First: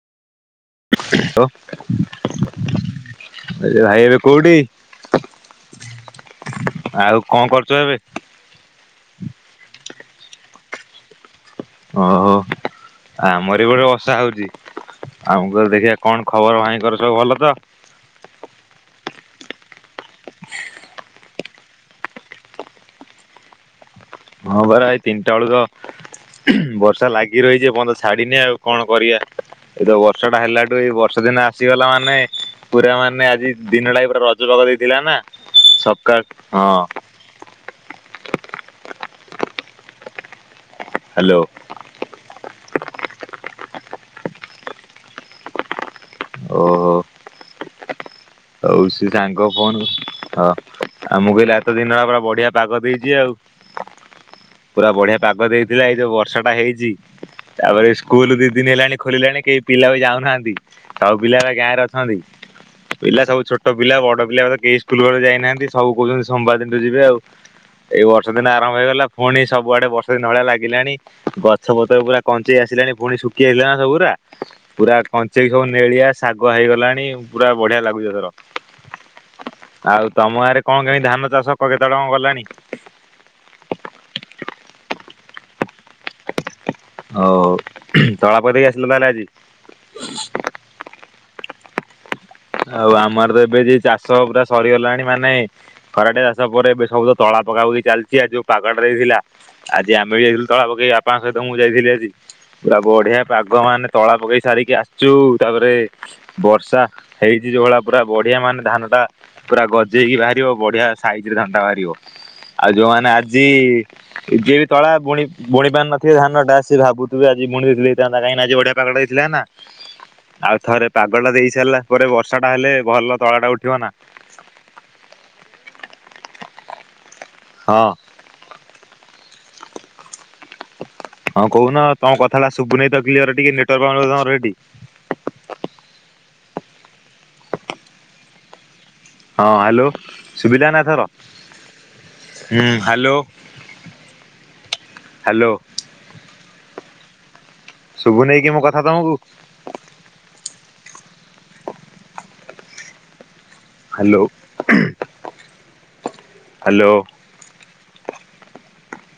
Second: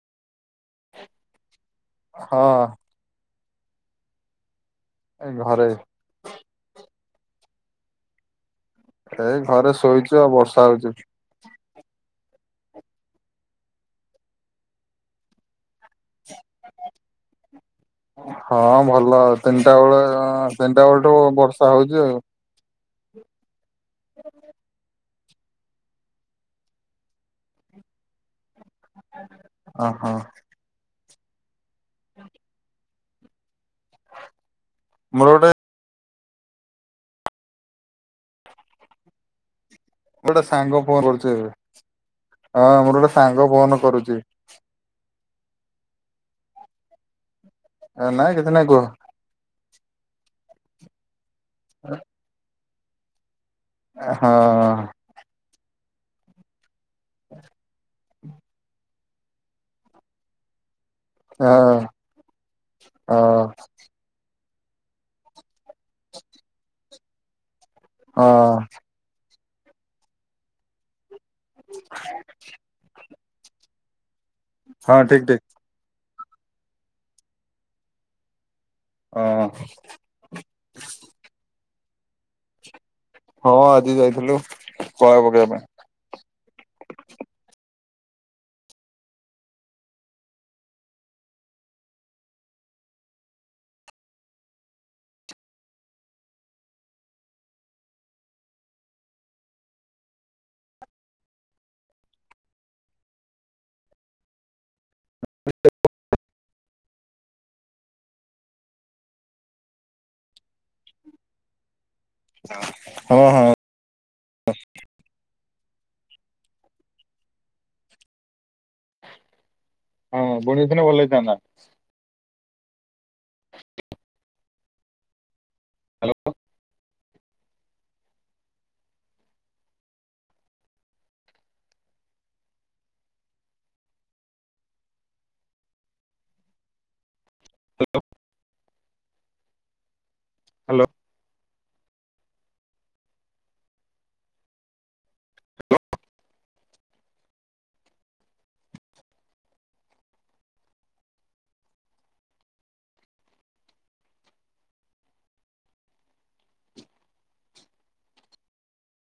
[unintelligible] ହଁ ଭାଇ ଏବେ କଉଠି? ଏ ଘରେ। ଆଉ କଣ କରୁଛ ଏବେ? ଏଇ ଘରେ ଶୋଇଛୁ ଆଉ ବର୍ଷା ହଉଛି। ଓହୋ ଆମର ଏପଟେ ବର୍ଷା ହଉଛି ଆମକୁ ଦେଖିବା କଣ ଖବର ଭାଇଙ୍କର ସବୁ ଭଲ ତ? ହଁ ଭଲ ଆତିନିଟା ବେଳେ ତିନିଟା ବେଳଠୁ ବର୍ଷା ହଉଛି ଆଉ। ହଁ ପରା ଏଇ ତିନିଟା ବେଳକୁ ବର୍ଷା ଲାଗି ରହିଛି ଏପରଯ୍ୟନ୍ତ ଛାଡିିନି ଆଉ। କଣ କରିବା ଏ ତ ଓହୋ ବର୍ଷଟା ହେଲାଠୁ ଏଇ ବର୍ଷ ଦିନେ ଆସିଗଲା ମାନେ ପୁରା ମାନେ ଆଜି ଦିନ ଟା ପୁରା ରଜ ପାଗ ଦେଇଥିଲା ନା ମୋର ଗୋଟେ ସକାଳ ହଁ ମୁ ଗୋଟେ ସାଙ୍ଗ ଫୋନ କରୁଛି ହ୍ୟାଲୋ ଏବେ ହଁ ମୋର ଗୋଟେ ସାଙ୍ଗ ଫୋନ କରୁଛି। ଓହୋ। ତା ନା ହଉ ସେ ସାଙ୍ଗ ଫୋନ ହଁ ଆଉ ମୁଁ କହିଲି ଏତ ଦିନ ହେଲା ପୁରା ବଢିଆ ପାଗ ଦେଇଛି ଆଉ। ହଁ। ପୁରା ବଢିଆ ପାଗ ଦେଇଥିଲା ଏଇ ଯୋଉ ବର୍ଷା ଟା ହେଇଛି ତାପରେ ସ୍କୁଲ ଦି ଦିନ ହେଲାଣି ଖୋଲିଲାଣି କେହି ପିଲା ବି ଯାଉନାହାନ୍ତି ସବୁ ପିଲା ହଁ ଏ ଗାଁରେ ହଁ ଅଛନ୍ତି। ପିଲା ସବୁ ଛୋଟ ପିଲା ବଡ ପିଲା କେହି ସ୍କୁଲ ଯାଇନାହାନ୍ତି ସବୁ କହୁଛନ୍ତି ସୋମବାର ଦିନଠୁ ଯିବେ ଆଉ। ଏଇ ବର୍ଷ ହଁ ଦିନ ଆରମ୍ଭ ହେଇଗଲା, ପୁଣି ସବୁଆଡେ ବର୍ଷା ଦିନ ଭଳିଆ ଲାଗିଲାଣି। ଗଛ ପତ୍ର ପୁରା କଞ୍ଚେଇ ଆସିଲାଣି, ପୁଣି ଶୁଖି ଯାଇଥିଲା ନା ସବୁୁଗୁରା। ପୁରା ହଁ ଠିକ ଠିକ। କଞ୍ଚେଇକି ସବୁ ନେଳିଆ ଶାଗୁଆ ହେଇଗଲାଣି ପୁରା ବଢିଆ ଲାଗୁଛି ଏଥର। ହଁ। ଆଉ ତମ ଗାଁରେ କଣ କେମିତି ଧାନ ଚାଷ କେତେ ବାଟ କଣ ଗଲାଣି? ହଁ, ଆଜି ଯାଇଥିଲୁ ତଳା ପକେଇବା ପାଇଁ। ହଉ ହଉ, ତଳା ପକେଇ ଦେଇକି ଆସିଲ ତାହେଲେ ଆଜି। ଆଉ ଆମର ତ ଏବେ ଯେ ଚାଷ ପୁରା ସରିଗଲାଣି ମାନେ ଖରାଟିଆ ଚାଷ ପରେ ଏବେ ସବୁ ତ ତଳା ପକା ପକି ଚାଲିଛି ଆଉ ଯୋଉ ପାଗଟା ଦେଇଥିଲା ଆଜି ଆମେ ବି ଯାଇଥିଲୁ ତଳା ପକେଇ ବାପାଙ୍କ ସହିତ ମୁଁ ଯାଇଥିଲି ଆଜି। ପୁରା ବଢିଆ ପାଗ ମାନେ ତଳା ପକେଇ ସାରିକି ଆସି ଚୁ ତାପରେ ବର୍ଷା ହେଇଛି ଯୋଉଭଳିଆ ପୁରା ବଢିଆ ମାନେ ଧାନ ଟା ପୁରା ଗଜେଇକି ବାହାରିବ ବଢିଆ ସାଇଜରେ ଧାନଟା ବାହାରିବ। ଆଉ ଯୋଉମାନେ ହଁ ଆଜି ହଁ ଯିଏ ବି ତଳା ବୁଣି ବୁଣି ପାରି ନଥିବେ ଧାନଟା ସେ ଭାବୁଥିବେ ଆଜି ବୁଣି ଦେଇଥିଲେ ହେଇଥାନ୍ତା, କାହିଁକି ଆଜି ବଢି ପାଗଟା ହେଇଥିଲା ନା, ହଁ ଆଉ ବୁଣିଦେଇଥିଲେ ଥରେ ଭଲ ପାଗଟା ହେଇଥାନ୍ତା। ଦେଇ ସାରିଲା ପରେ ବର୍ଷାଟା ହେଲେ ଭଲ ତଳାଟା ଉଠିବ ନା। ହ୍ୟାଲୋ। ହଁ। ହଁ, କହୁନ ତମ କଥାଟା ଶୁଭୁନେଇ ତ କ୍ଲିୟର ଟିକେ ନେଟୱାର୍କ ପାଉନଥିଲା ତମର ସେଠି। ହେଲୋ। ହଁ ହ୍ୟାଲୋ ସୁଭିଲା ନା ଏଥର, ହୁଁ ହ୍ୟାଲୋ। ହ୍ୟାଲୋ। ଶୁଭୁ ନେଇକି ମୋ କଥା ତମକୁ? ହ୍ୟାଲୋ। ହ୍ୟାଲୋ।